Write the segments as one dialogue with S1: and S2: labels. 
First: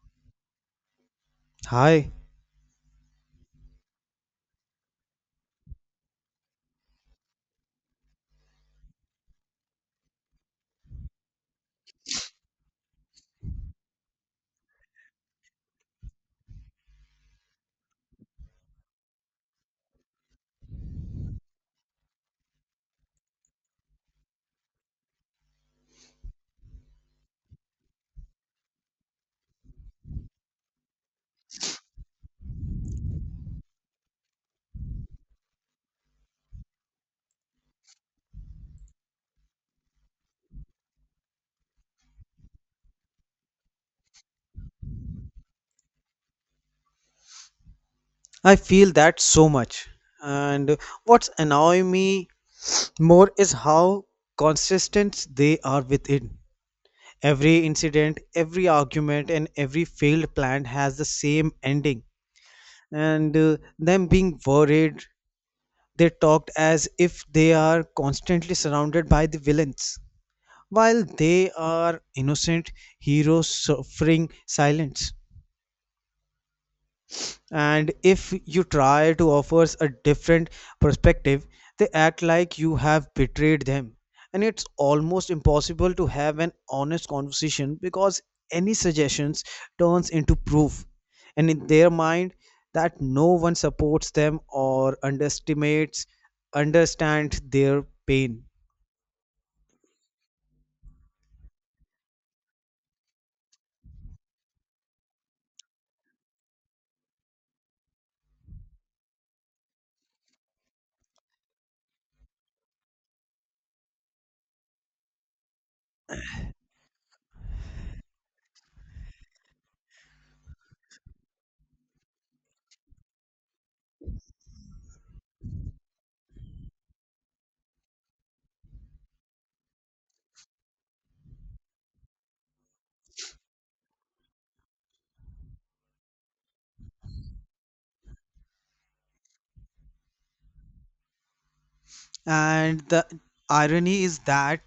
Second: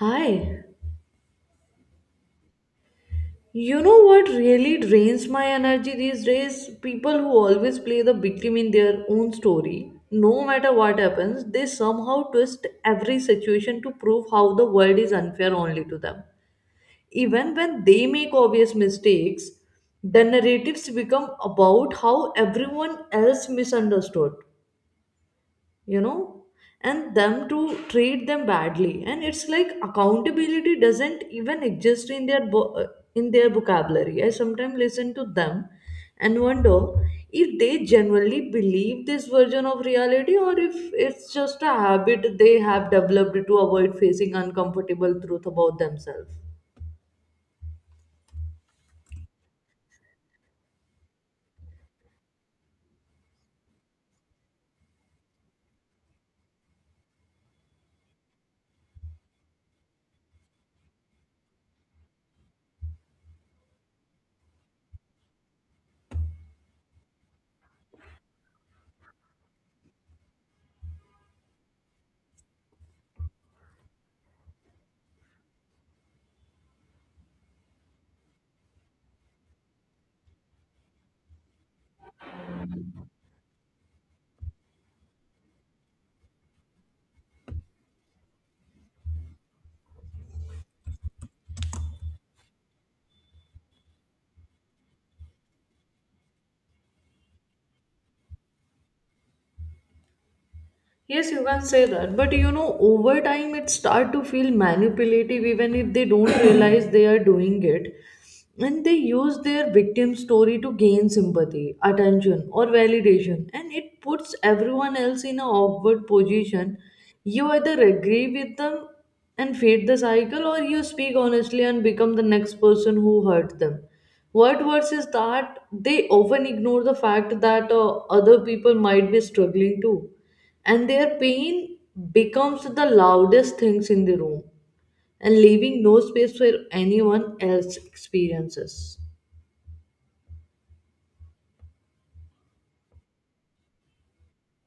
S1: Hi.
S2: Hi,
S1: You know what really drains my energy these days? People who always play the victim in their own story. No matter what happens, they somehow twist every situation to prove how the world is unfair only to them. Even when they make obvious mistakes, the narratives become about how everyone else misunderstood you know and them to treat them badly. And it's like accountability doesn't even exist in their in their vocabulary. I sometimes listen to them and wonder if they genuinely believe this version of reality or if it's just a habit they have developed to avoid facing uncomfortable truth about themselves.
S2: I feel that so much. And what's annoying me more is how consistent they are with it. Every incident, every argument, and every failed plan has the same ending. And them being worried, they talked as if they are constantly surrounded by the villains, while they are innocent heroes suffering silence. And if you try to offer a different perspective, they act like you have betrayed them, and it's almost impossible to have an honest conversation because any suggestions turns into proof, and in their mind that no one supports them or underestimates understand their pain.
S1: Yes, you can say that. But you know, over time it start to feel manipulative even if they don't realize they are doing it. And they use their victim story to gain sympathy, attention, or validation. And it puts everyone else in an awkward position. You either agree with them and feed the cycle, or you speak honestly and become the next person who hurt them. What worse is that they often ignore the fact that other people might be struggling too, and their pain becomes the loudest things in the room, and leaving no space for anyone else experiences.
S2: And the irony is that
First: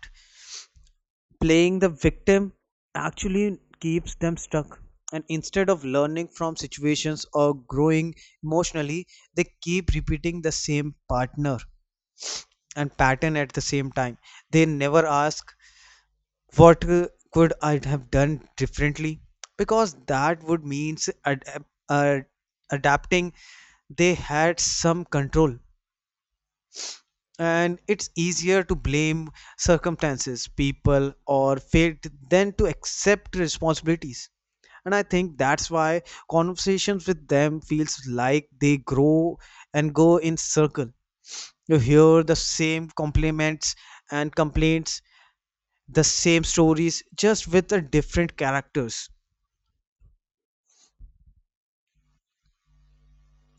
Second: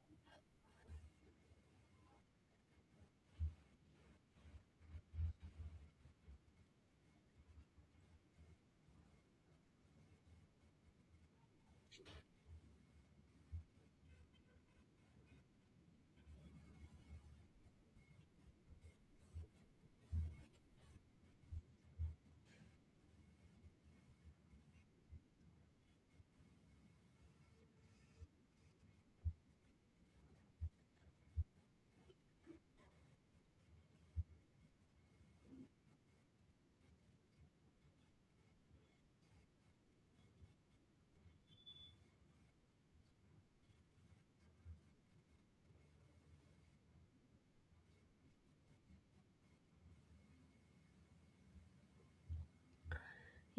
S2: playing the victim actually keeps them stuck. And instead of learning from situations or growing emotionally, they keep repeating the same partner and pattern at the same time. They never ask, what could I have done differently? Because that would mean adapting they had some control, and it's easier to blame circumstances people or fate than to accept responsibilities. And I think that's why conversations with them feels like they grow and go in circle. You hear the same compliments and complaints, the same stories just with the different characters.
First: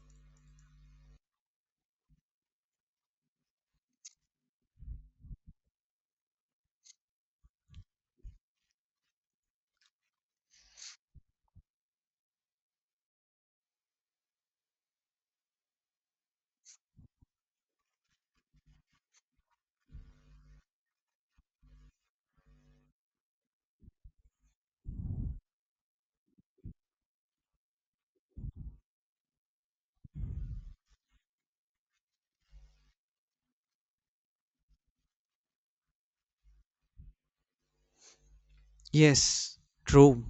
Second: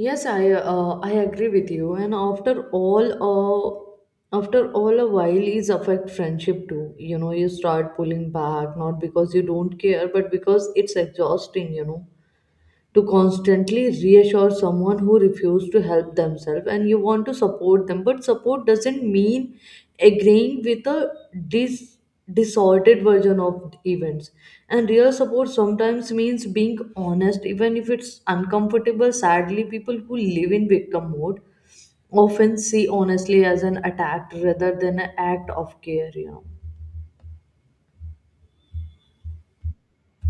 S1: Yes, I agree with you. And all uh, after all a while is affect friendship too, you know. You start pulling back not because you don't care but because it's exhausting, you know, to constantly reassure someone who refused to help themselves. And you want to support them, but support doesn't mean agreeing with a dis- disordered version of events. And real support sometimes means being honest even if it's uncomfortable. Sadly, people who live in victim mode often see honestly as an attack rather than an act of care, you know.
S2: Yes, true.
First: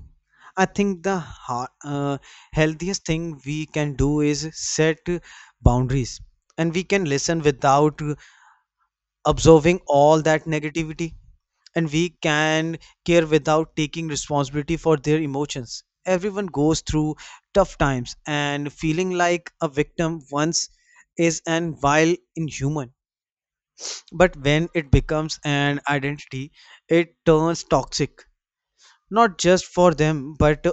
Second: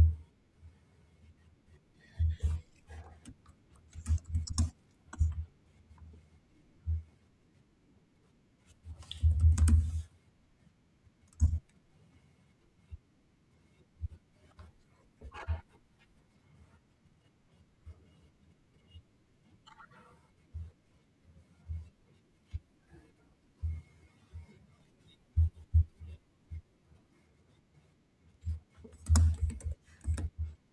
S2: I think the healthiest thing we can do is set boundaries, and we can listen without observing all that negativity, and we can care without taking responsibility for their emotions. Everyone goes through tough times, and feeling like a victim once is and while inhuman, but when it becomes an identity it turns toxic, not just for them but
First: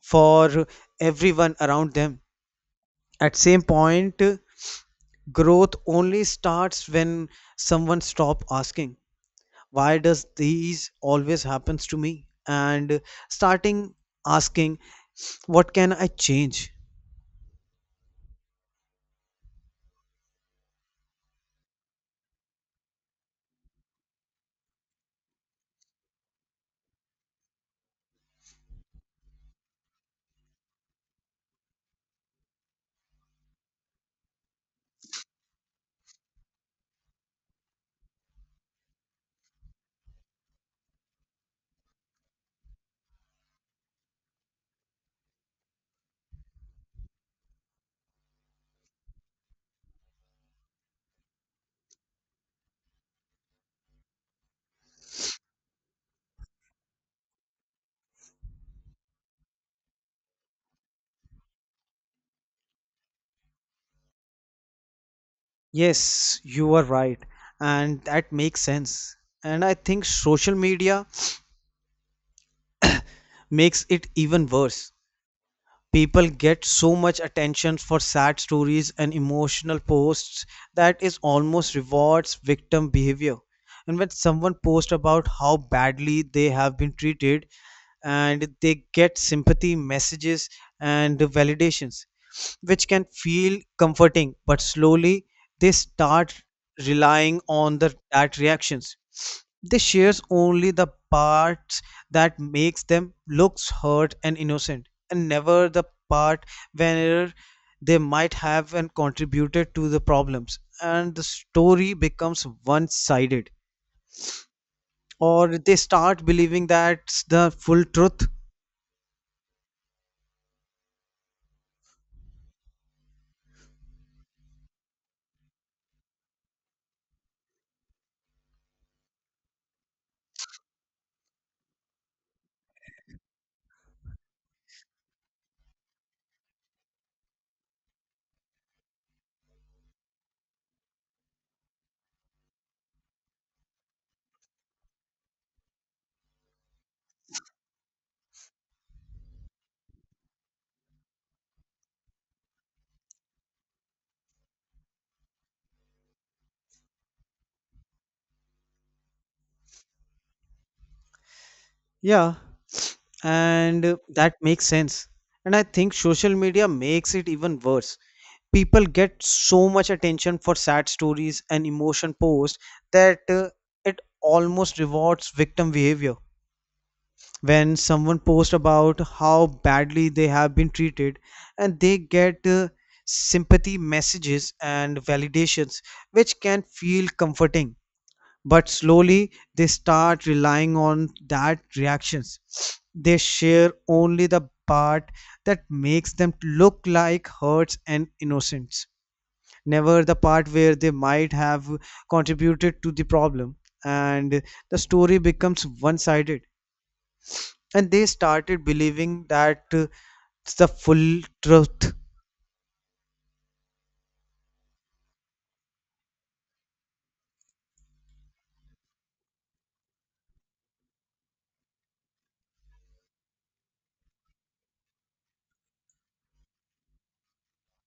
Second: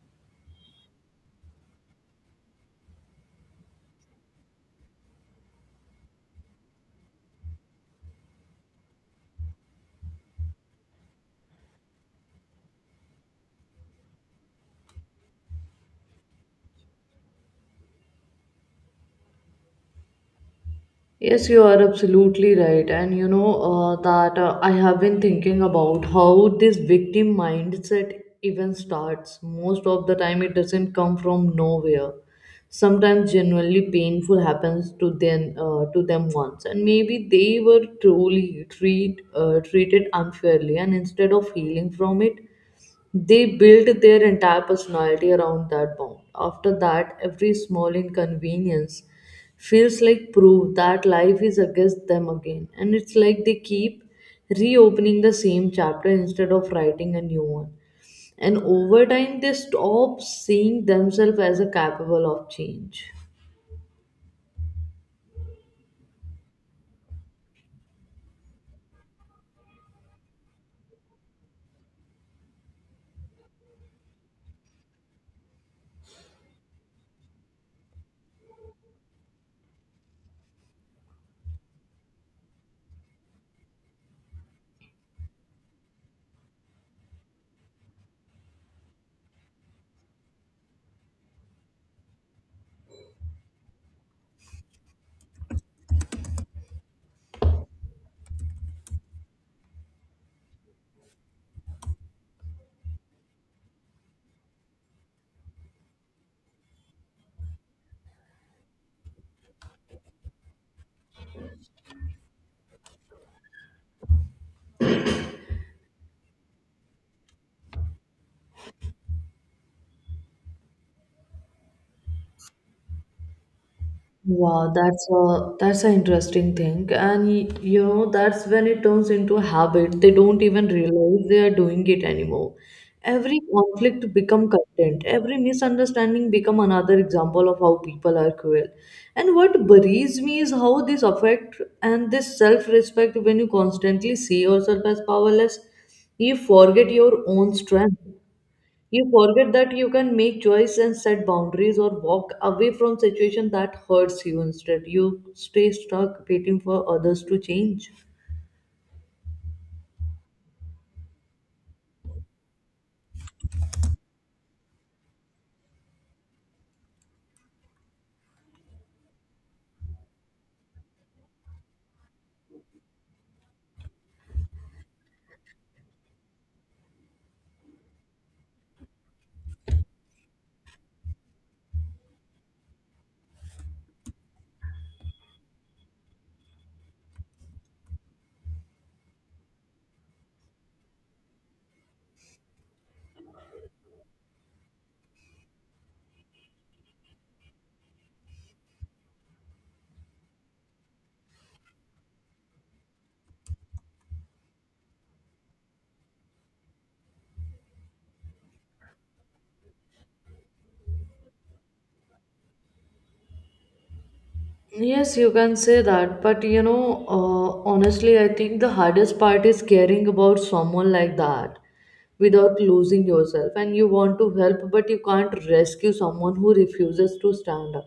S2: for everyone around them. At same point, growth only starts when someone stop asking why does these always happens to me and starting asking what can I change.
S1: Yes, you are absolutely right. And you know that I have been thinking about how this victim mindset even starts. Most of the time, it doesn't come from nowhere. Sometimes, genuinely painful happens to them once, and maybe they were truly treated unfairly, and instead of healing from it, they built their entire personality around that bond. After that, every small inconvenience feels like proof that life is against them again. And it's like they keep reopening the same chapter instead of writing a new one. And over time, they stop seeing themselves as a capable of change.
S2: Yes, you are right, and that makes sense. And I think social media makes it even worse. People get so much attention for sad stories and emotional posts that is almost rewards victim behavior. And when someone posts about how badly they have been treated, and they get sympathy messages and validations, which can feel comforting, but slowly they start relying on the that reactions. They shares only the parts that makes them looks hurt and innocent, and never the part where they might have and contributed to the problems, and the story becomes one sided, or they start believing that's the full truth.
S1: Wow, that's an interesting thing. And you know, that's when it turns into a habit. They don't even realize they are doing it anymore. Every conflict become content. Every misunderstanding become another example of how people are cruel. And what worries me is how this affect and this self respect. When you constantly see yourself as powerless, you forget your own strength. You forget that you can make choice and set boundaries or walk away from situation that hurts you. Instead, you stay stuck waiting for others to change.
S2: Yeah, and that makes sense. And I think social media makes it even worse. People get so much attention for sad stories and emotion posts that it almost rewards victim behavior. When someone posts about how badly they have been treated, and they get sympathy messages and validations, which can feel comforting, but slowly they start relying on that reactions. They share only the part that makes them look like hurts and innocents, never the part where they might have contributed to the problem, and the story becomes one sided, and they started believing that it's the full truth.
S1: Yes, you can say that, but you know, honestly, I think the hardest part is caring about someone like that without losing yourself. And you want to help, but you can't rescue someone who refuses to stand up.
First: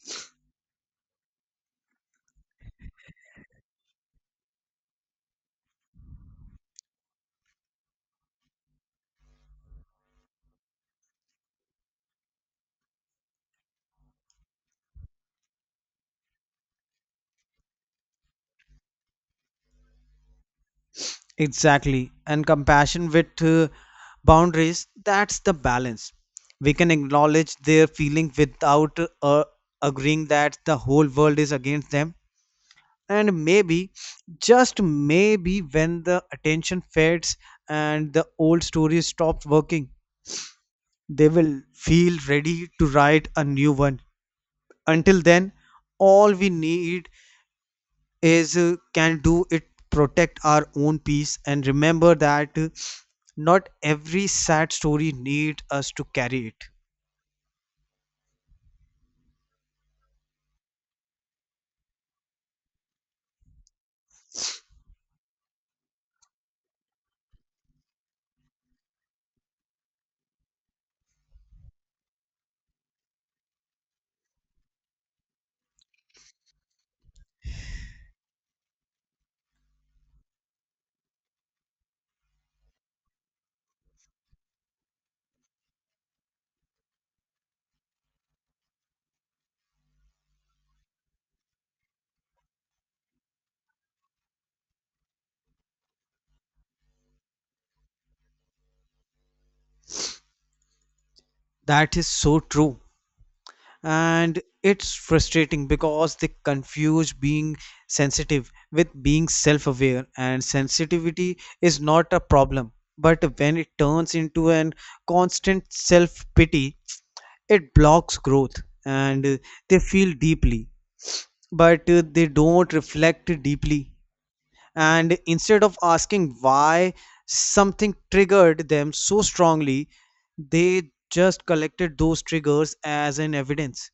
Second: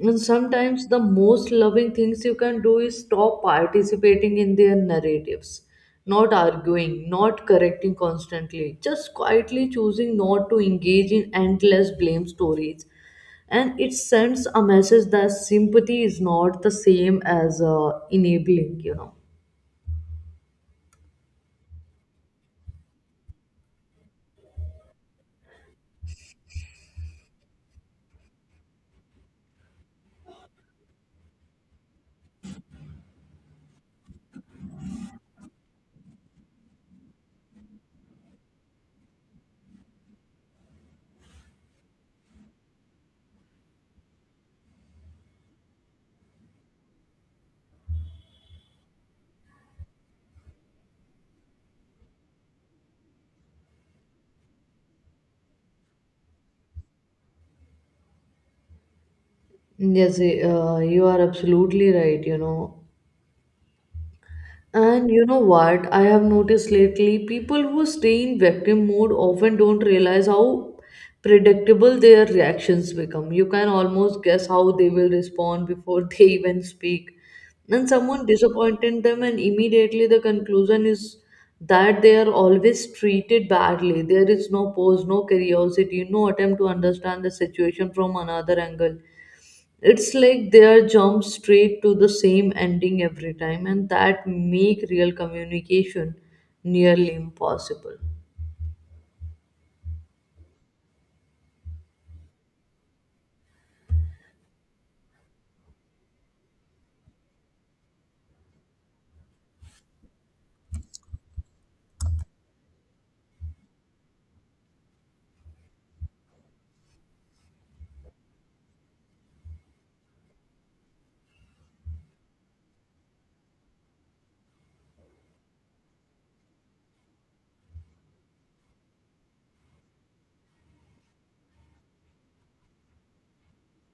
S1: And sometimes the most loving things you can do is stop participating in their narratives, not arguing, not correcting constantly, just quietly choosing not to engage in endless blame stories. And it sends a message that sympathy is not the same as enabling, you know.
S2: Exactly. And compassion with boundaries, that's the balance. We can acknowledge their feeling without agreeing that the whole world is against them. And maybe, just maybe, when the attention fades and the old stories stops working, they will feel ready to write a new one. Until then, all we need is can do it protect our own peace, and remember that not every sad story needs us to carry it.
S1: Yes, you are absolutely right, you know. And you know what? I have noticed lately people who stay in victim mode often don't realize how predictable their reactions become. You can almost guess how they will respond before they even speak. And someone disappointed them, and immediately the conclusion is that they are always treated badly. There is no pause, no curiosity, no attempt to understand the situation from another angle. It's like they are jump straight to the same ending every time, and that make real communication nearly impossible.
S2: That is so true, and it's frustrating because they confuse being sensitive with being self-aware. And sensitivity is not a problem, but when it turns into an constant self-pity it blocks growth. And they feel deeply, but they don't reflect deeply. And instead of asking why something triggered them so strongly, they just collected those triggers as an evidence.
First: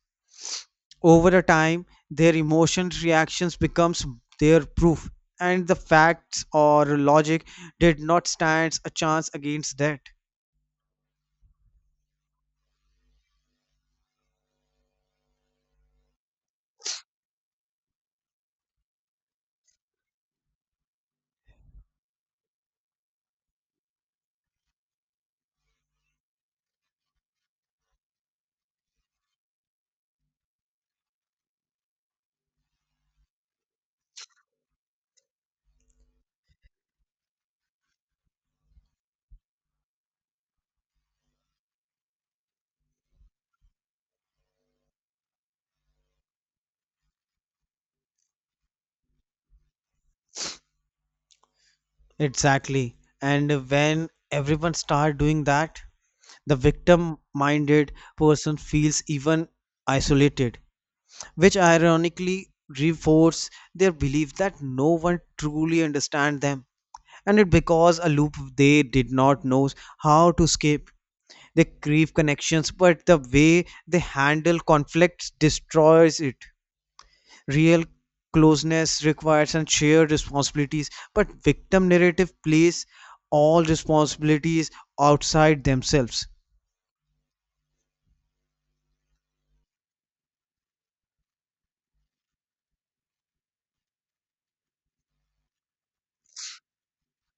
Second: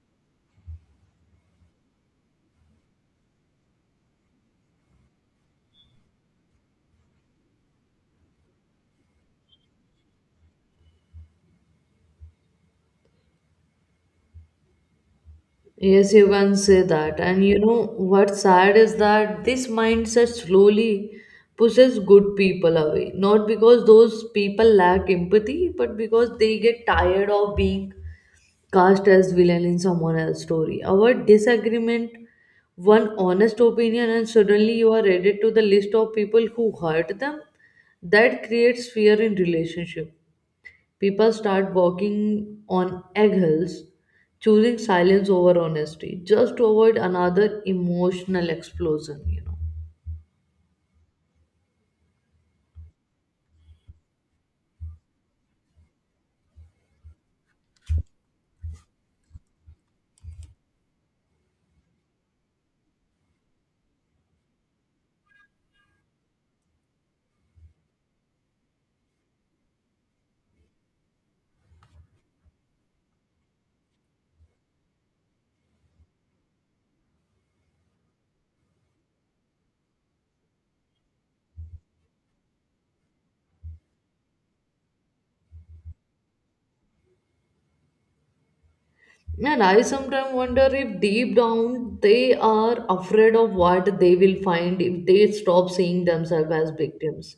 S2: Over a time, their emotion reactions becomes their proof, and the facts or logic did not stands a chance against that.
S1: Yes, you can say that. And you know what's sad is that this mindset slowly pushes good people away, not because those people lack empathy but because they get tired of being cast as villain in someone else's story. Our disagreement, one honest opinion, and suddenly you are added to the list of people who hurt them. That creates fear in relationship. People start walking on eggshells, choosing silence over honesty, just to avoid another emotional explosion. You know.
S2: Exactly. And when everyone start doing that, the victim minded person feels even isolated, which ironically reinforce their belief that no one truly understands them. And it because a loop they did not know how to escape. They crave connections, but the way they handle conflicts destroys it. Real closeness requires and shared responsibilities, but victim narrative plays all responsibilities outside themselves.
S1: And I sometimes wonder if deep down they are afraid of what they will find if they stop seeing themselves as victims.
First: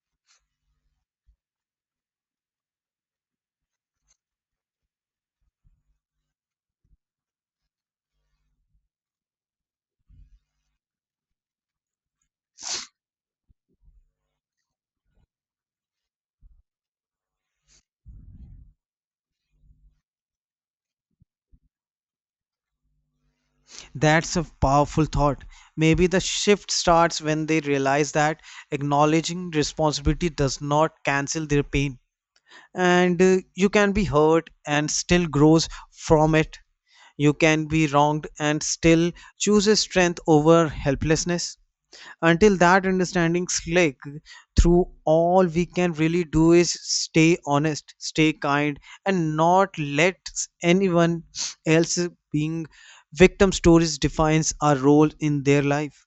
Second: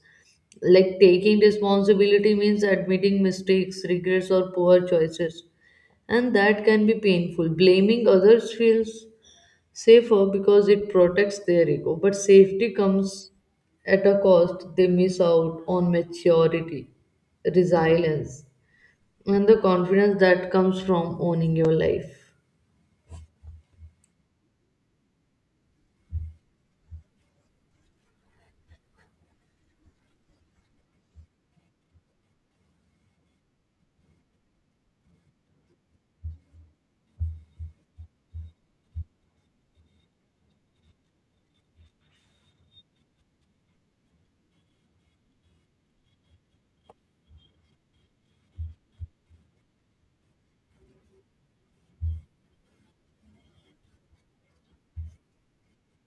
S1: Like taking responsibility means admitting mistakes, regrets, or poor choices, and that can be painful. Blaming others feels safer because it protects their ego, but safety comes at a cost. They miss out on maturity, resilience, and the confidence that comes from owning your life.
S2: That's a powerful thought. Maybe the shift starts when they realize that acknowledging responsibility does not cancel their pain. And you can be hurt and still grows from it. You can be wronged and still chooses strength over helplessness. Until that understanding click through, all we can really do is stay honest, stay kind, and not let anyone else being victim stories defines our role in their life.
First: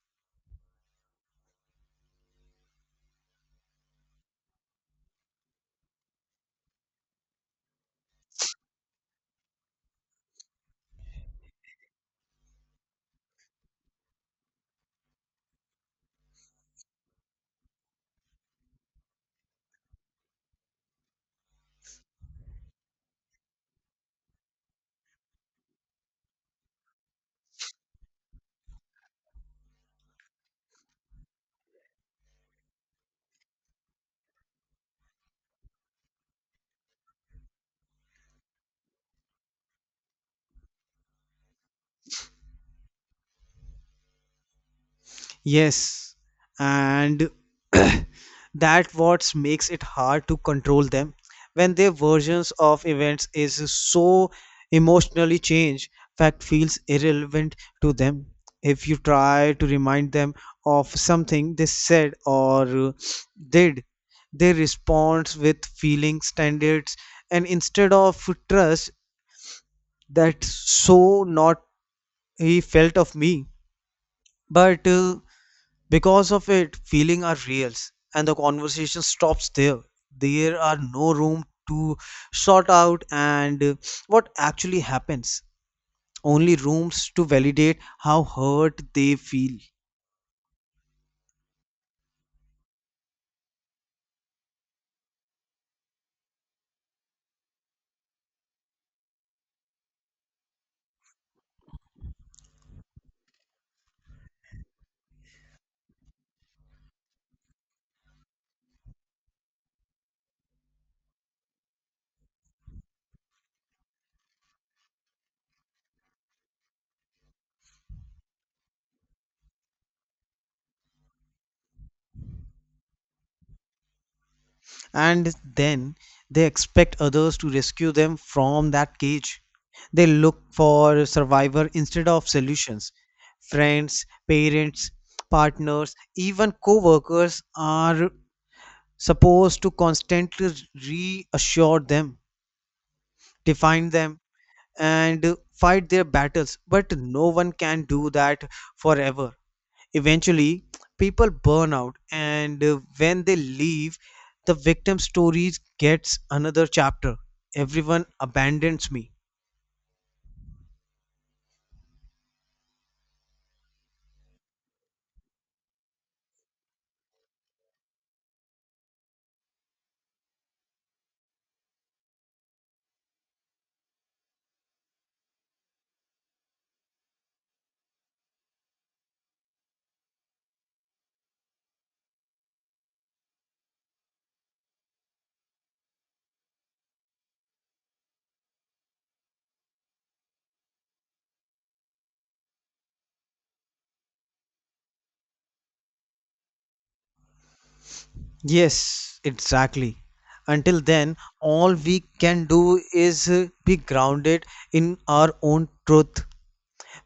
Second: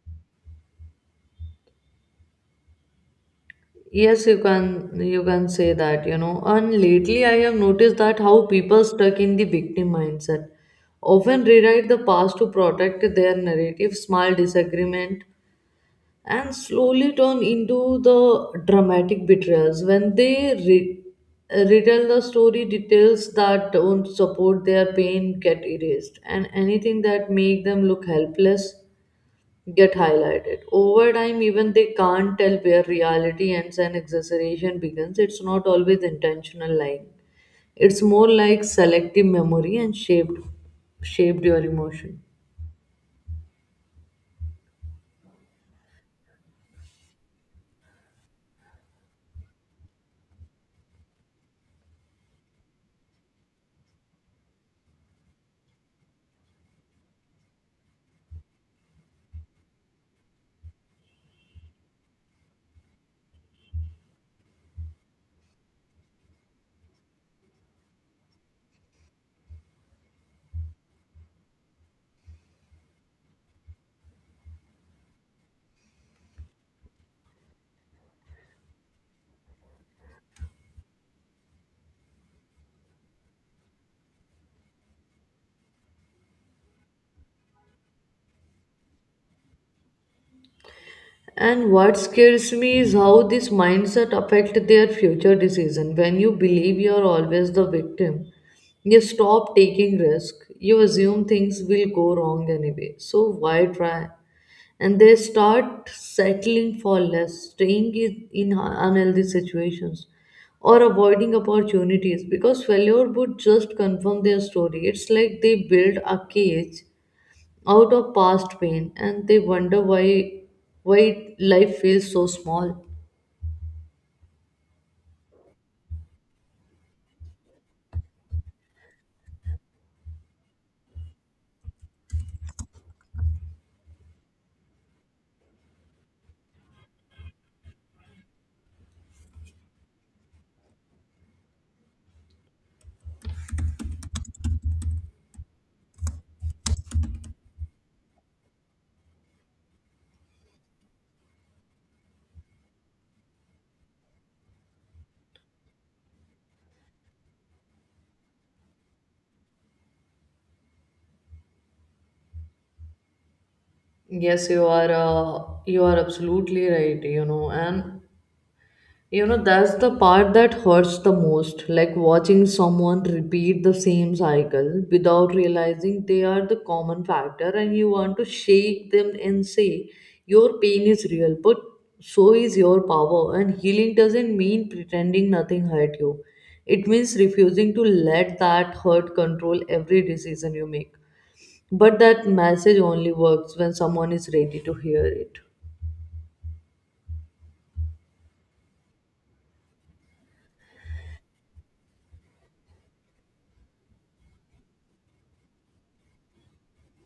S1: Yes, you can say that, you know. And lately I have noticed that how people stuck in the victim mindset often rewrite the past to protect their narrative. Small disagreement, and slowly turn into the dramatic betrayals. When they retell the story, details that don't support their pain get erased, and anything that make them look helpless get highlighted. Over time, even they can't tell where reality ends and exaggeration begins. It's not always intentional lying. It's more like selective memory and shaped your emotion.
S2: Yes, and that what makes it hard to control them. When their versions of events is so emotionally changed, fact feels irrelevant to them. If you try to remind them of something they said or did, they respond with feeling standards and instead of trust that's so not he felt of me. But because of it, feeling are reals and the conversation stops there. There are no room to sort out and what actually happens. Only rooms to validate how hurt they feel.
S1: And what scares me is how this mindset affect their future decision. When you believe you are always the victim, you stop taking risk. You assume things will go wrong anyway. So why try? And they start settling for less, staying in unhealthy situations, or avoiding opportunities because failure would just confirm their story. It's like they build a cage out of past pain, and they wonder why life feels so small.
S2: And then they expect others to rescue them from that cage. They look for survivor instead of solutions. Friends, parents, partners, even co-workers are supposed to constantly reassure them, define them, and fight their battles. But no one can do that forever. Eventually, people burn out, and when they leave, the victim stories gets another chapter. Everyone abandons me.
S1: Yes, you are absolutely right, you know. And you know, that's the part that hurts the most, like watching someone repeat the same cycle without realizing they are the common factor. And you want to shake them and say, your pain is real, but so is your power. And healing doesn't mean pretending nothing hurt you, it means refusing to let that hurt control every decision you make. But that message only works when someone is ready to hear it.
S2: Yes, exactly. Until then, all we can do is be grounded in our own truth.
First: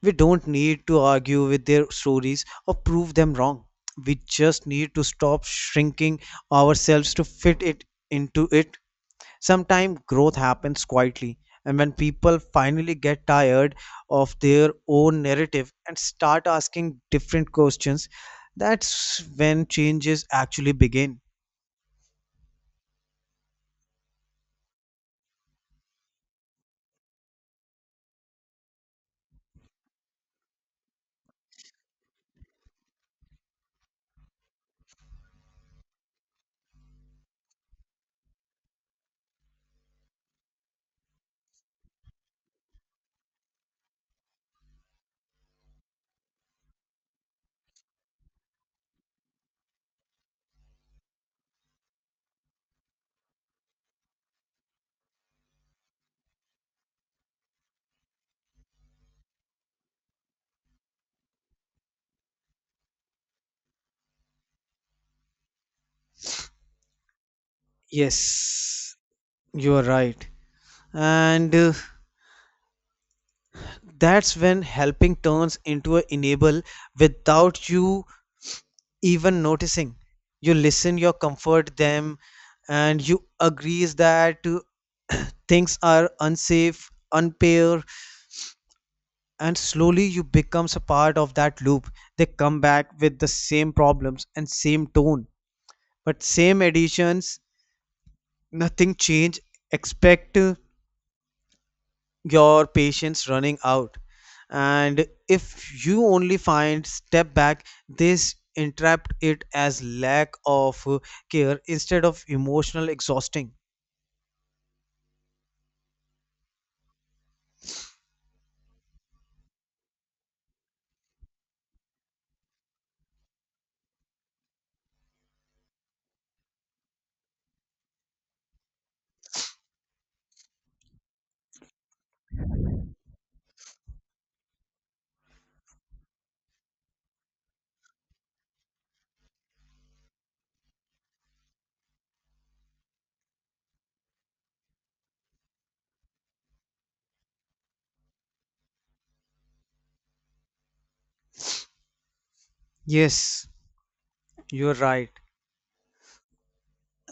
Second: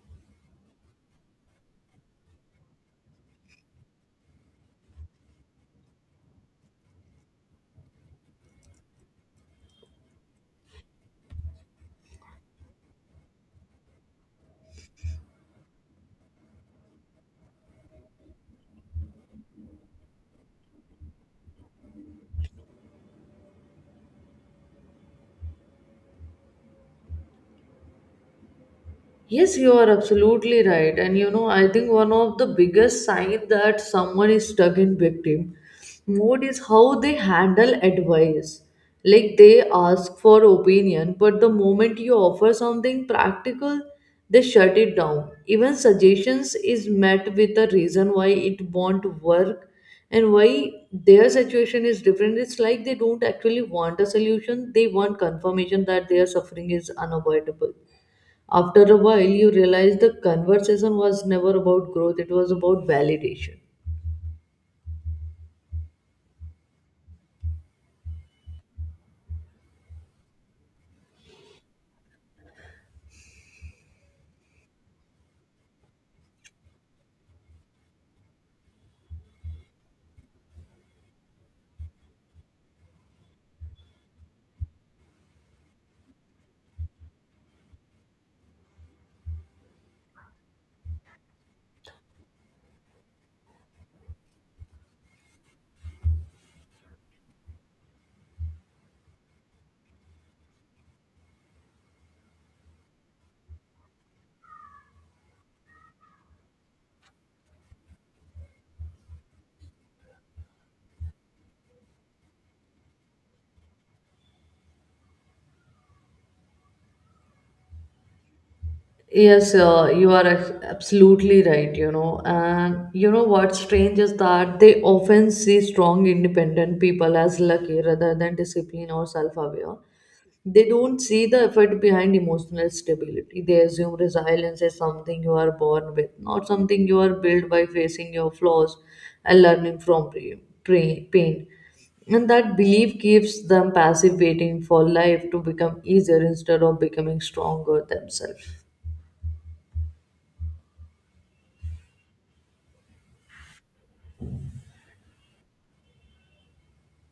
S2: We don't need to argue with their stories or prove them wrong. We just need to stop shrinking ourselves to fit it into it. Sometimes growth happens quietly, and when people finally get tired of their own narrative and start asking different questions, that's when changes actually begin.
S1: Yes, you are absolutely right. And you know, I think one of the biggest sign that someone is stuck in victim mode is how they handle advice. Like they ask for opinion, but the moment you offer something practical, they shut it down. Even suggestions is met with a reason why it won't work and why their situation is different. It's like they don't actually want a solution, they want confirmation that their suffering is unavoidable. After a while, you realize the conversation was never about growth, it was about validation.
S2: Yes, you are right. And that's when helping turns into an enable without you even noticing. You listen, you comfort them, and you agrees that things are unsafe unfair, and slowly you becomes a part of that loop. They come back with the same problems and same tone, but same additions, nothing change expect your patience running out. And if you only find step back, this entrapped it as lack of care instead of emotional exhausting.
S1: Yes, absolutely right, you know. And you know what's strange is that they often see strong, independent people as lucky rather than disciplined or self aware. They don't see the effort behind emotional stability. They assume resilience is something you are born with, not something you are built by facing your flaws and learning from pain. And that belief keeps them passive, waiting for life to become easier instead of becoming stronger themselves.
S2: Yes, you're right.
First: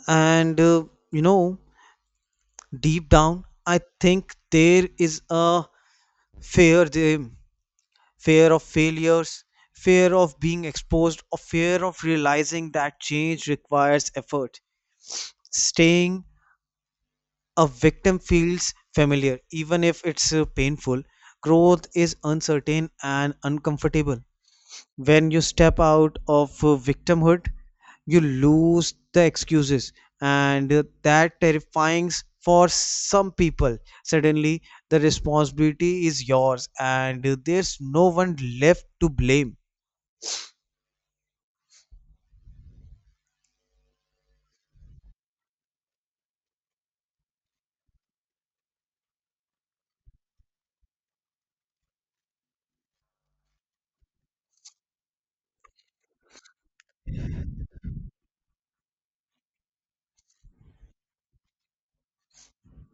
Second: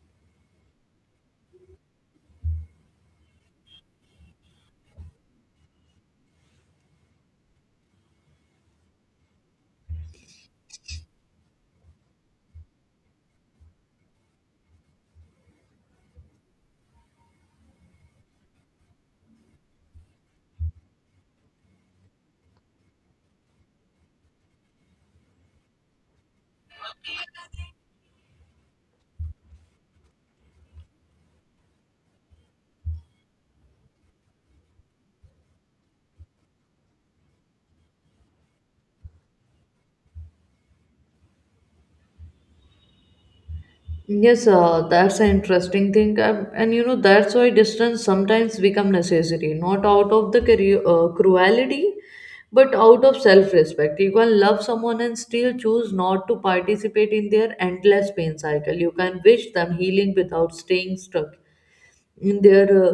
S2: And you know deep down, I think there is a fear, the fear of failures, fear of being exposed, or fear of realizing that change requires effort. Staying a victim feels familiar, even if it's painful. Growth is uncertain and uncomfortable. When you step out of victimhood, you lose the excuses, and that terrifying for some people. Suddenly, the responsibility is yours, and there's no one left to blame.
S1: Yes, that's an interesting thing. And you know, that's why distance sometimes become necessary, not out of the cruelty, but out of self-respect. You can love someone and still choose not to participate in their endless pain cycle. You can wish them healing without staying stuck in their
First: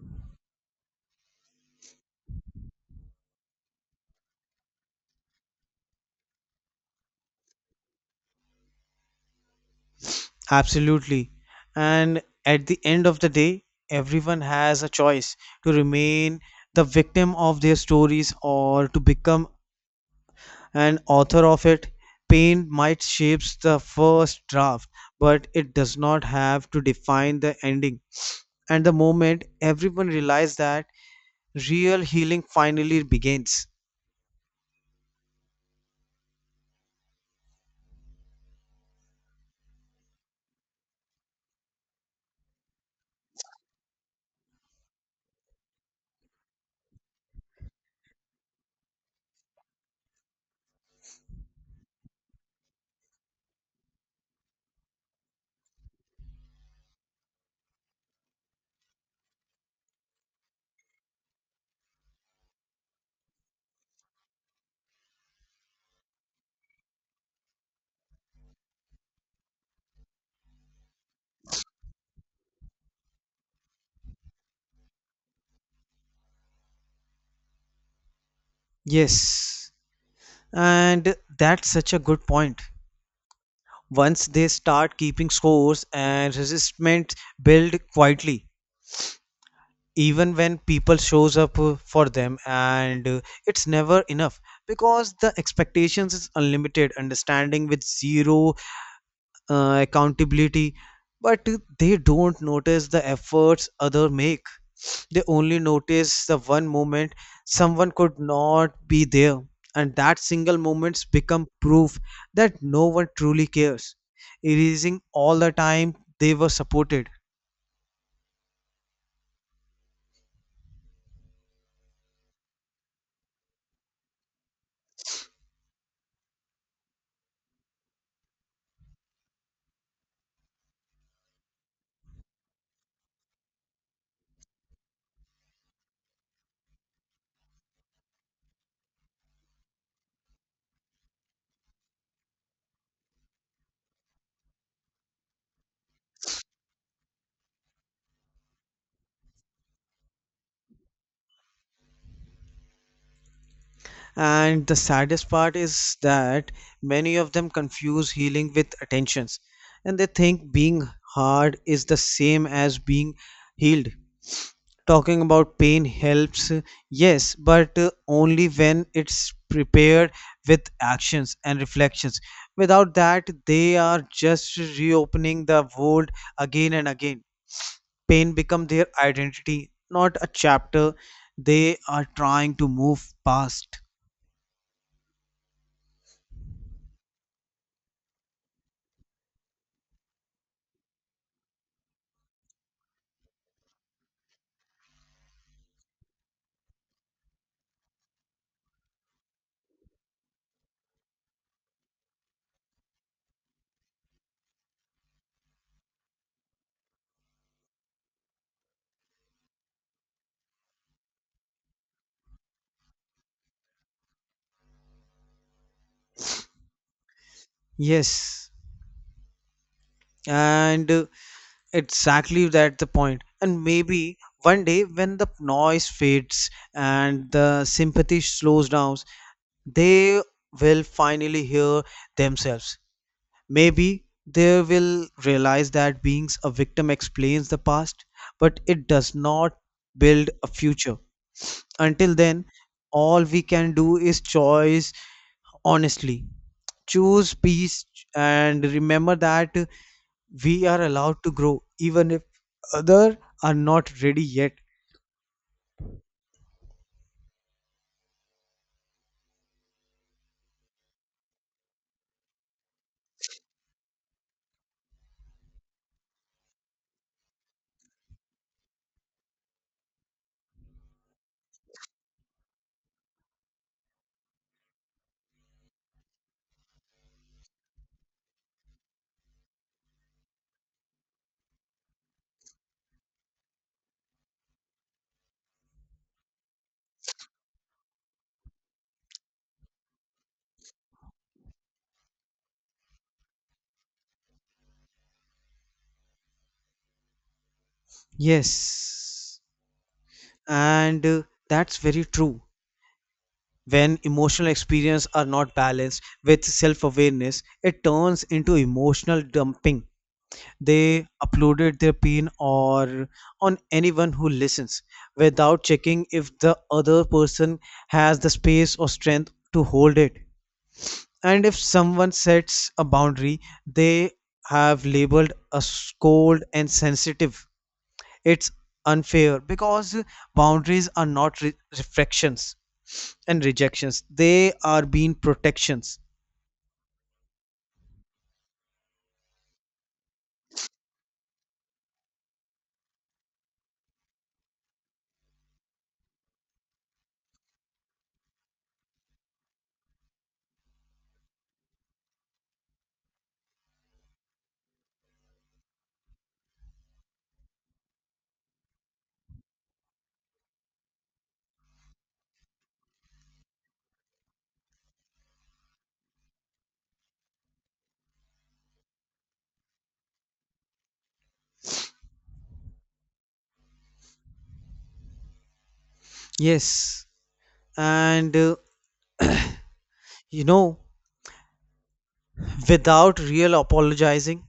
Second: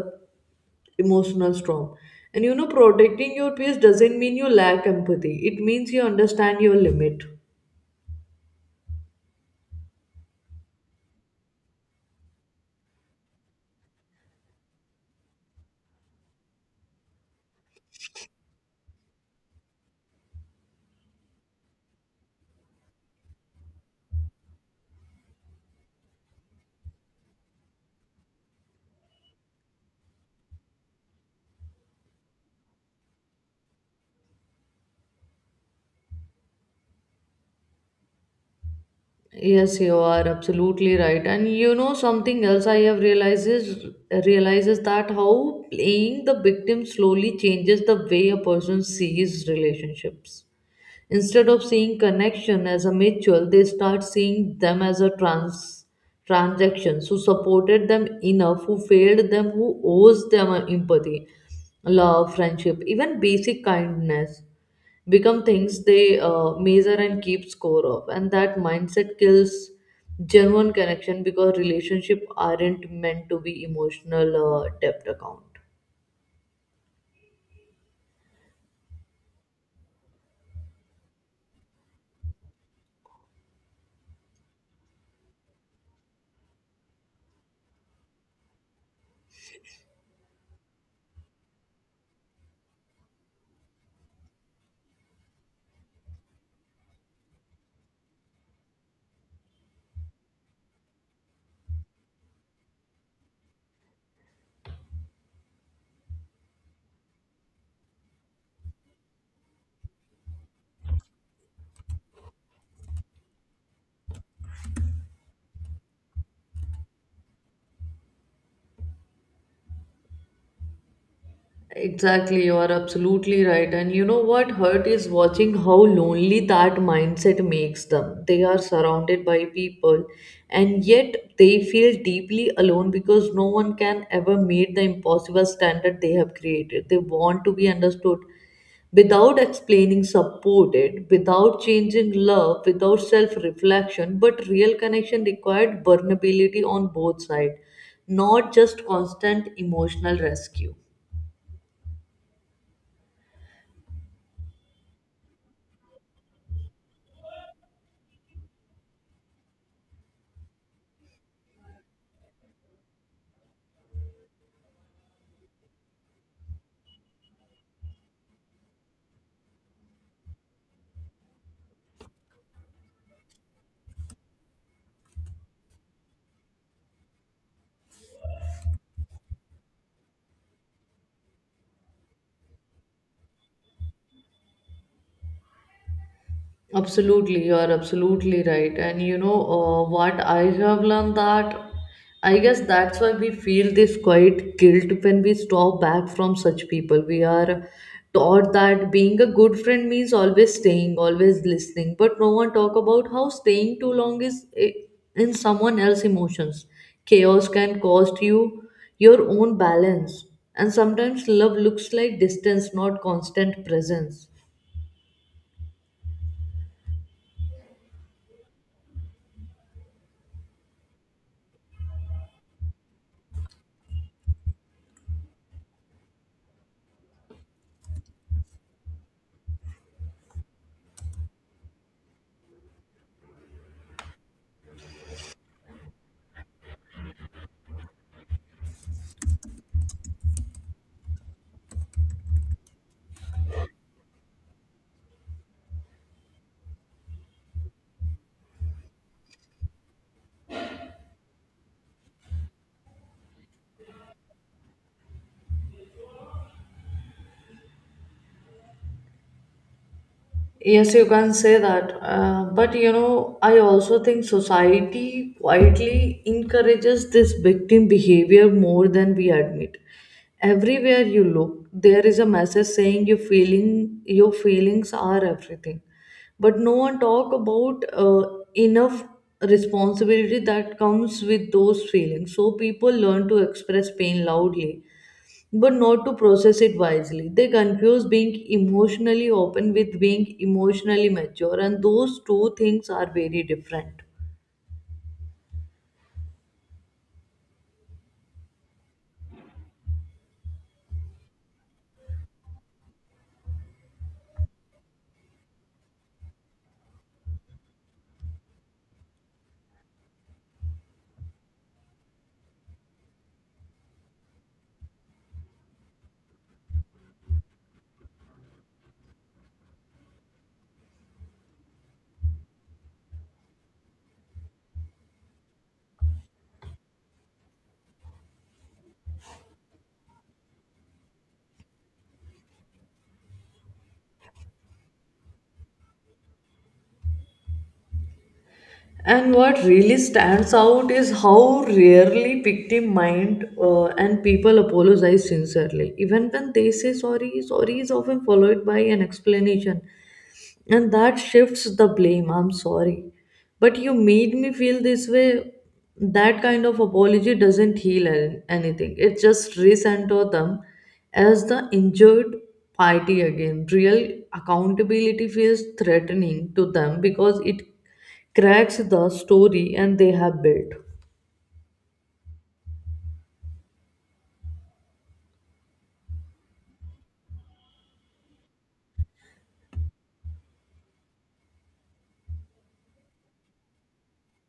S1: emotional storm. And you know, protecting your peace doesn't mean you lack empathy. It means you understand your limit.
S2: Absolutely. And at the end of the day, everyone has a choice to remain the victim of their stories or to become an author of it. Pain might shapes the first draft, but it does not have to define the ending. And the moment everyone realizes that, real healing finally begins.
S1: Yes, you are absolutely right. And you know something else I have realized is realizes that how playing the victim slowly changes the way a person sees relationships. Instead of seeing connection as a mutual, they start seeing them as a transactions. Who supported them enough, who failed them, who owes them empathy, love, friendship, even basic kindness become things they measure and keep score of. And that mindset kills genuine connection because relationship aren't meant to be emotional depth account.
S2: Yes. And that's such a good point. Once they start keeping scores and resistment build quietly, even when people shows up for them and it's never enough, because the expectations is unlimited understanding with zero accountability. But they don't notice the efforts other make. They only notice the one moment someone could not be there, and that single moment's become proof that no one truly cares, erasing all the time they were supported.
S1: Exactly, you are absolutely right. And you know what hurt is watching how lonely that mindset makes them. They are surrounded by people and yet they feel deeply alone because no one can ever meet the impossible standard they have created. They want to be understood without explaining, supported, without changing love, without self reflection. But real connection required vulnerability on both sides, not just constant emotional rescue.
S2: And the saddest part is that many of them confuse healing with attentions, and they think being hard is the same as being healed. Talking about pain helps, yes, but only when it's prepared with actions and reflections. Without that, they are just reopening the world again and again. Pain become their identity, not a chapter they are trying to move past.
S1: Absolutely, you are absolutely right. And you know what I have learned that I guess that's why we feel this quiet guilt when we stop back from such people. We are taught that being a good friend means always staying, always listening, but no one talk about how staying too long is in someone else's emotions. Chaos can cost you your own balance, and sometimes love looks like distance, not constant presence.
S2: Yes, and exactly, that's the point. And maybe one day when the noise fades and the sympathy slows down, they will finally hear themselves. Maybe they will realize that being a victim explains the past, but it does not build a future. Until then, all we can do is choose honestly. Choose peace, and remember that we are allowed to grow even if others are not ready yet.
S1: Yes, you can say that. But you know, I also think society quietly encourages this victim behavior more than we admit. Everywhere you look, there is a message saying your feelings are everything. But no one talk about enough responsibility that comes with those feelings. So people learn to express pain loudly but not to process it wisely. They confuse being emotionally open with being emotionally mature, and those two things are very different.
S2: Yes, and that's very true. When emotional experience are not balanced with self-awareness, it turns into emotional dumping. They uploaded their pain or on anyone who listens without checking if the other person has the space or strength to hold it. And if someone sets a boundary, they have labeled as cold and sensitive. It's unfair because boundaries are not reflections and rejections, they are being protections.
S1: And what really stands out is how rarely victim mind and people apologize sincerely. Even when they say sorry, sorry is often followed by an explanation. And that shifts the blame. I'm sorry. But you made me feel this way. That kind of apology doesn't heal anything, it just recenter them as the injured party again. Real accountability feels threatening to them because it cracks the story and they have built.
S2: Yes, and you know without real apologizing,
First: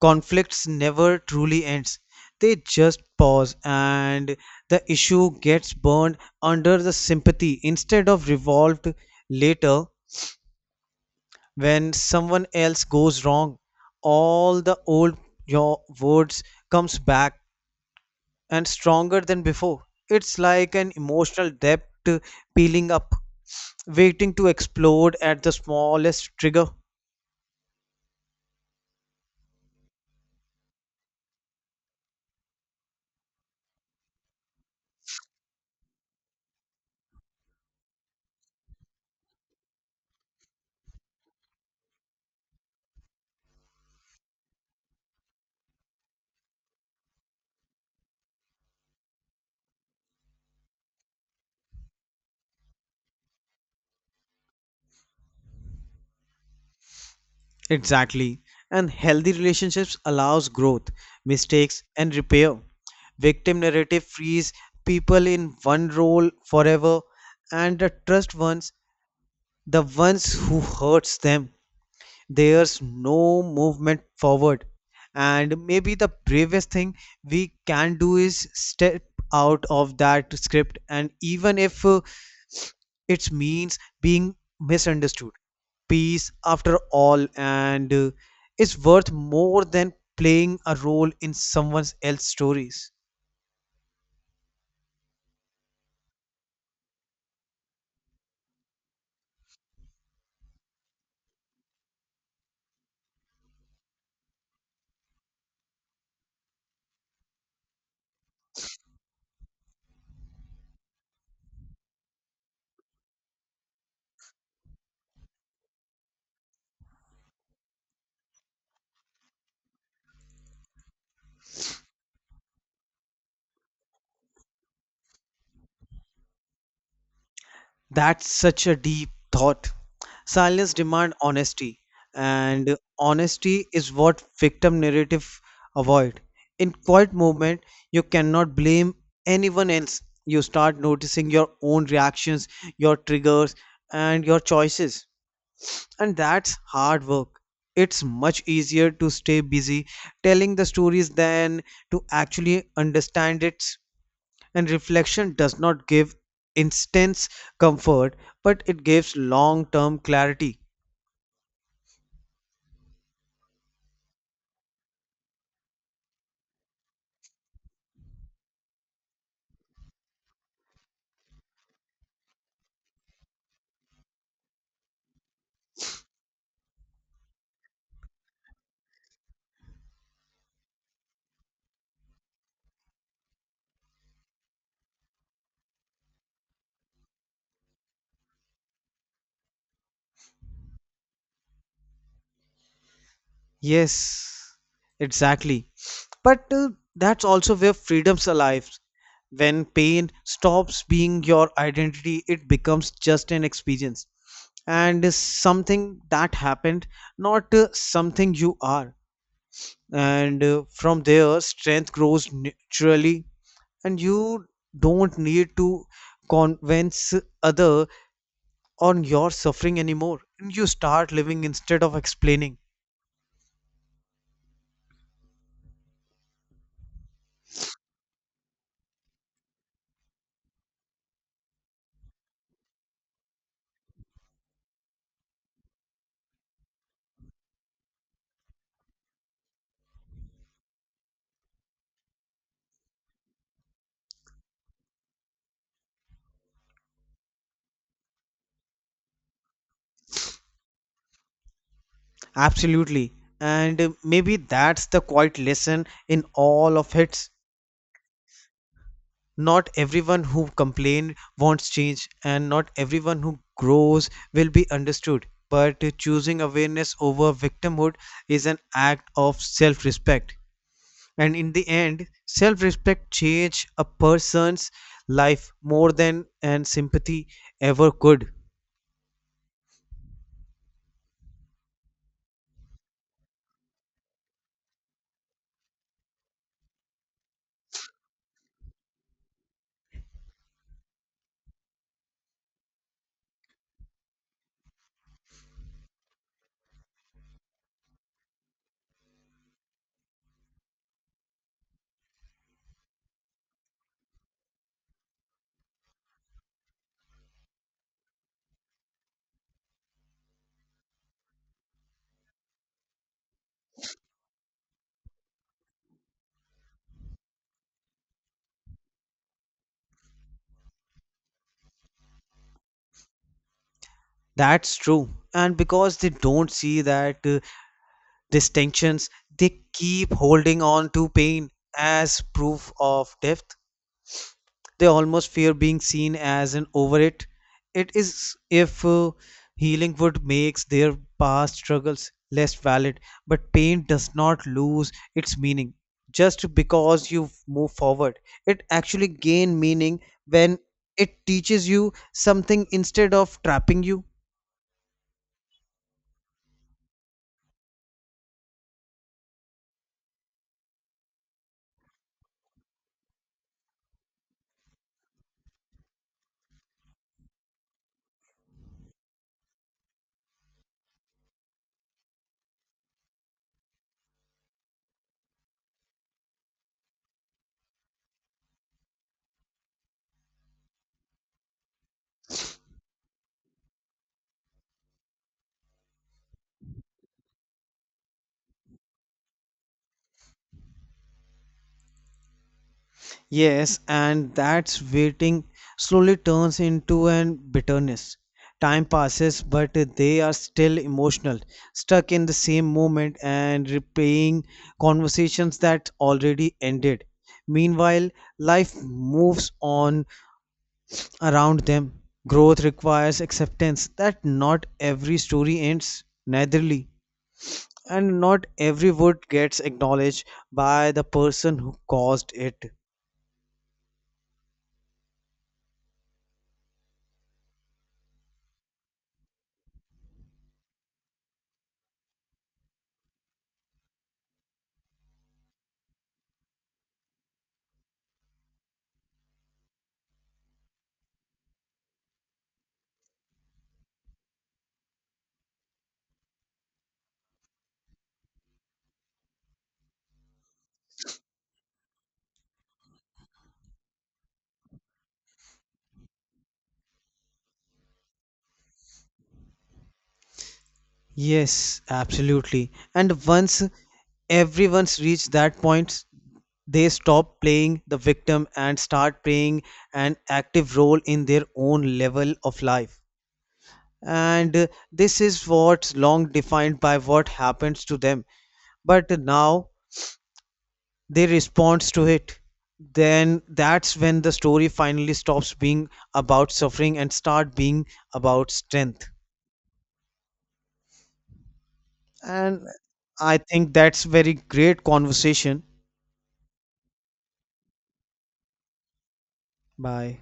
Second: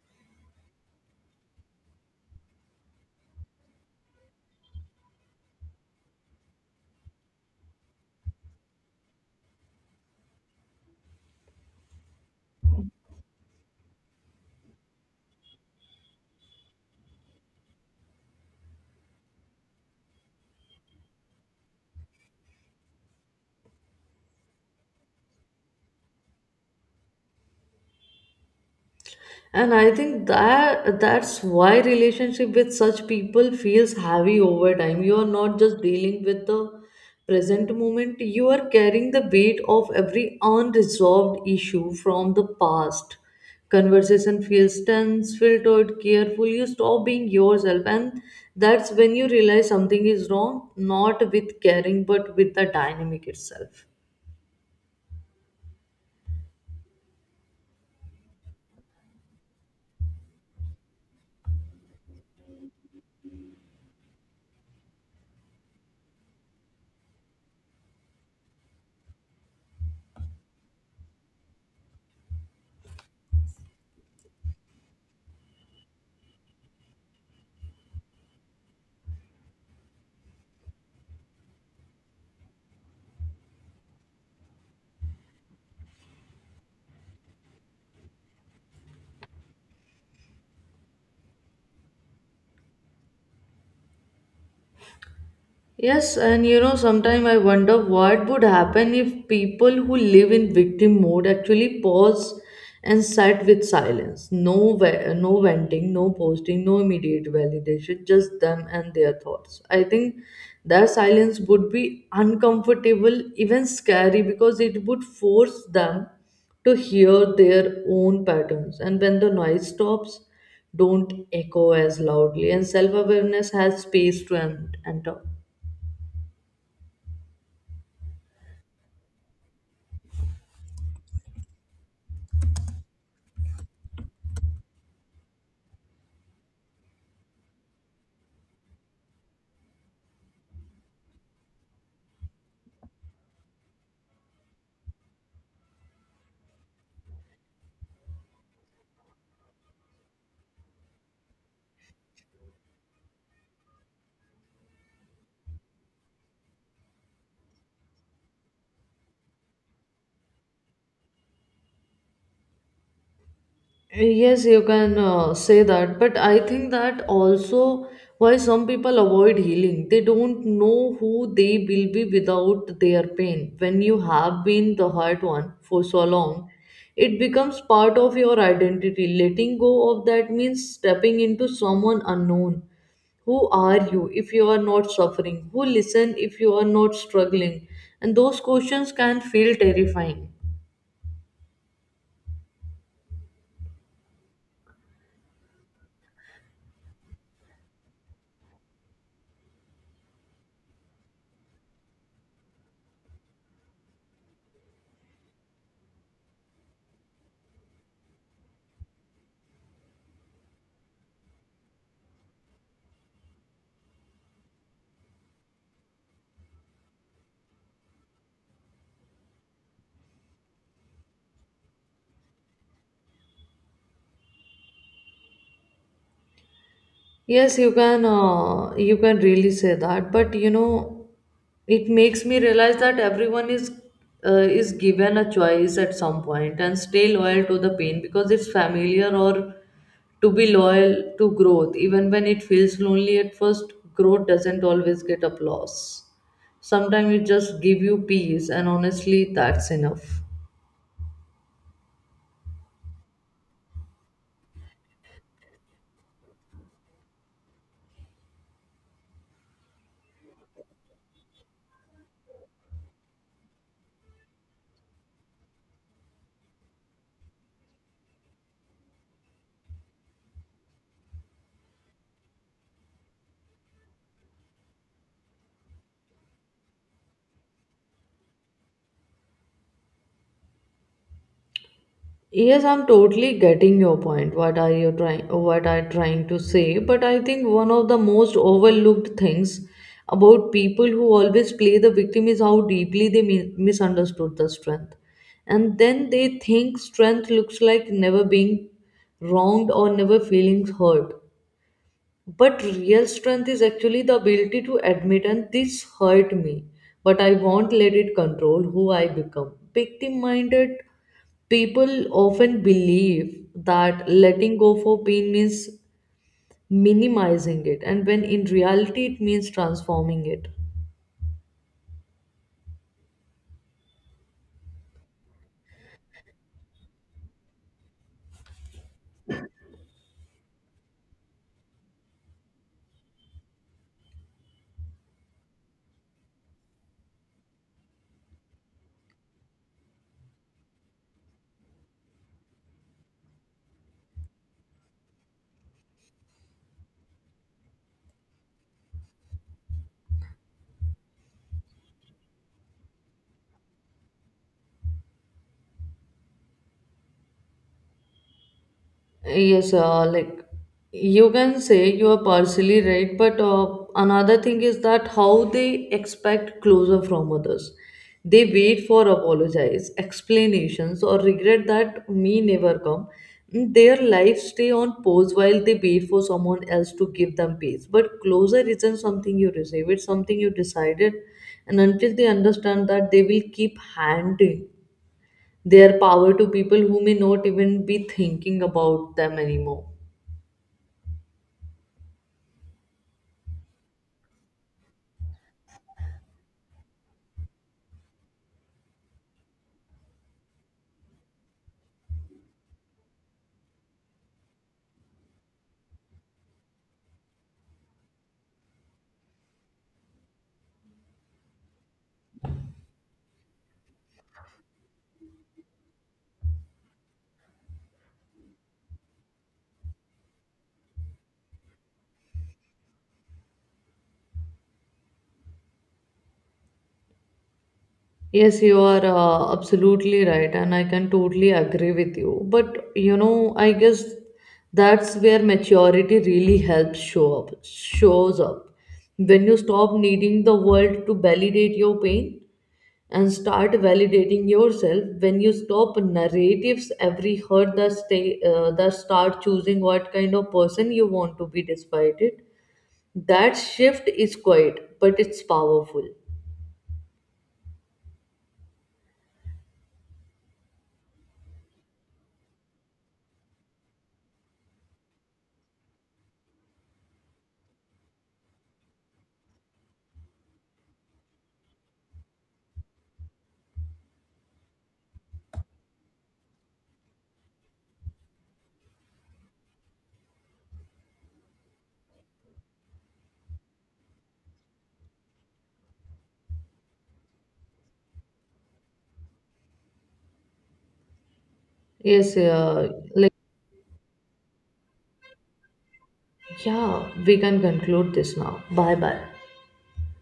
S2: conflicts never truly ends. They just pause, and the issue gets burned under the sympathy instead of revolved. Later, when someone else goes wrong, all the old your words comes back, and stronger than before. It's like an emotional depth peeling up, waiting to explode at the smallest trigger.
S1: And I think that's why relationship with such people feels heavy over time. You are not just dealing with the present moment, you are carrying the weight of every unresolved issue from the past. Conversation feels tense, filtered, careful. You stop being yourself, and that's when you realize something is wrong, not with caring but with the dynamic itself.
S2: Exactly. And healthy relationships allows growth, mistakes and repair. Victim narrative frees people in one role forever, and the trust ones, the ones who hurts them, there's no movement forward. And maybe the bravest thing we can do is step out of that script, and even if it means being misunderstood, peace after all and is worth more than playing a role in someone else's stories.
S1: Yes, and you know, sometimes I wonder what would happen if people who live in victim mode actually pause and sit with silence. No venting, no posting, no immediate validation, just them and their thoughts. I think their silence would be uncomfortable, even scary, because it would force them to hear their own patterns. And when the noise stops, don't echo as loudly, and self awareness has space to enter.
S2: That's such a deep thought. Silence demand honesty, and honesty is what victim narrative avoid. In quiet moment, you cannot blame anyone else. You start noticing your own reactions, your triggers, and your choices. And that's hard work. It's much easier to stay busy telling the stories than to actually understand it. And reflection does not give instant comfort, but it gives long term clarity.
S1: Yes, you can say that, but I think that also why some people avoid healing. They don't know who they will be without their pain. When you have been the hurt one for so long, it becomes part of your identity. Letting go of that means stepping into someone unknown. Who are you if you are not suffering? Who listen if you are not struggling? And those questions can feel terrifying.
S2: Yes, exactly. But that's also where freedom's alive. When pain stops being your identity, it becomes just an experience, and is something that happened, not something you are. And from there, strength grows naturally, and you don't need to convince other on your suffering anymore, and you start living instead of explaining.
S1: Yes, you can really say that, but you know, it makes me realize that everyone is given a choice at some point, and stay loyal to the pain because it's familiar, or to be loyal to growth, even when it feels lonely at first. Growth doesn't always get applause. Sometimes it just give you peace, and honestly that's enough.
S2: Absolutely. And maybe that's the quiet lesson in all of it. Not everyone who complains wants change, and not everyone who grows will be understood, but choosing awareness over victimhood is an act of self-respect, and in the end self-respect changes a person's life more than and sympathy ever could.
S1: Yes, I'm totally getting your point. What I'm trying to say? But I think one of the most overlooked things about people who always play the victim is how deeply they misunderstood the strength. And then they think strength looks like never being wronged or never feeling hurt. But real strength is actually the ability to admit, and this hurt me, but I won't let it control who I become. Victim minded people often believe that letting go for pain means minimizing it, and when in reality, it means transforming it.
S2: That's true. And because they don't see that distinctions, they keep holding on to pain as proof of depth. They almost fear being seen as an over it. It is if healing would makes their past struggles less valid, but pain does not lose its meaning just because you move forward. It actually gain meaning when it teaches you something instead of trapping you.
S1: Yes, you can say you are partially right, but another thing is that how they expect closure from others. They wait for apologies, explanations, or regret that me never come. Mm, their lives stay on pause while they wait for someone else to give them peace. But closure isn't something you receive; it's something you decided, and until they understand that, they will keep handing their power to people who may not even be thinking about them anymore.
S2: Yes, and that's waiting slowly turns into an bitterness. Time passes, but they are still emotional, stuck in the same moment and replaying conversations that already ended. Meanwhile, life moves on around them. Growth requires acceptance that not every story ends naturally, and not every word gets acknowledged by the person who caused it.
S1: Yes, you are absolutely right, and I can totally agree with you. But you know, I guess that's where maturity really helps shows up. When you stop needing the world to validate your pain and start validating yourself, when you stop narratives, every hurt that start choosing what kind of person you want to be despite it, that shift is quiet, but it's powerful.
S2: Yes, absolutely. And once everyone's reached that point, they stop playing the victim and start playing an active role in their own level of life. And this is what's long defined by what happens to them. But now they respond to it. Then that's when the story finally stops being about suffering and start being about strength.
S1: Yes,
S2: And
S1: uh, like,
S2: I think that's very great conversation.
S1: yeah, we can conclude this now. Bye bye.
S2: Bye.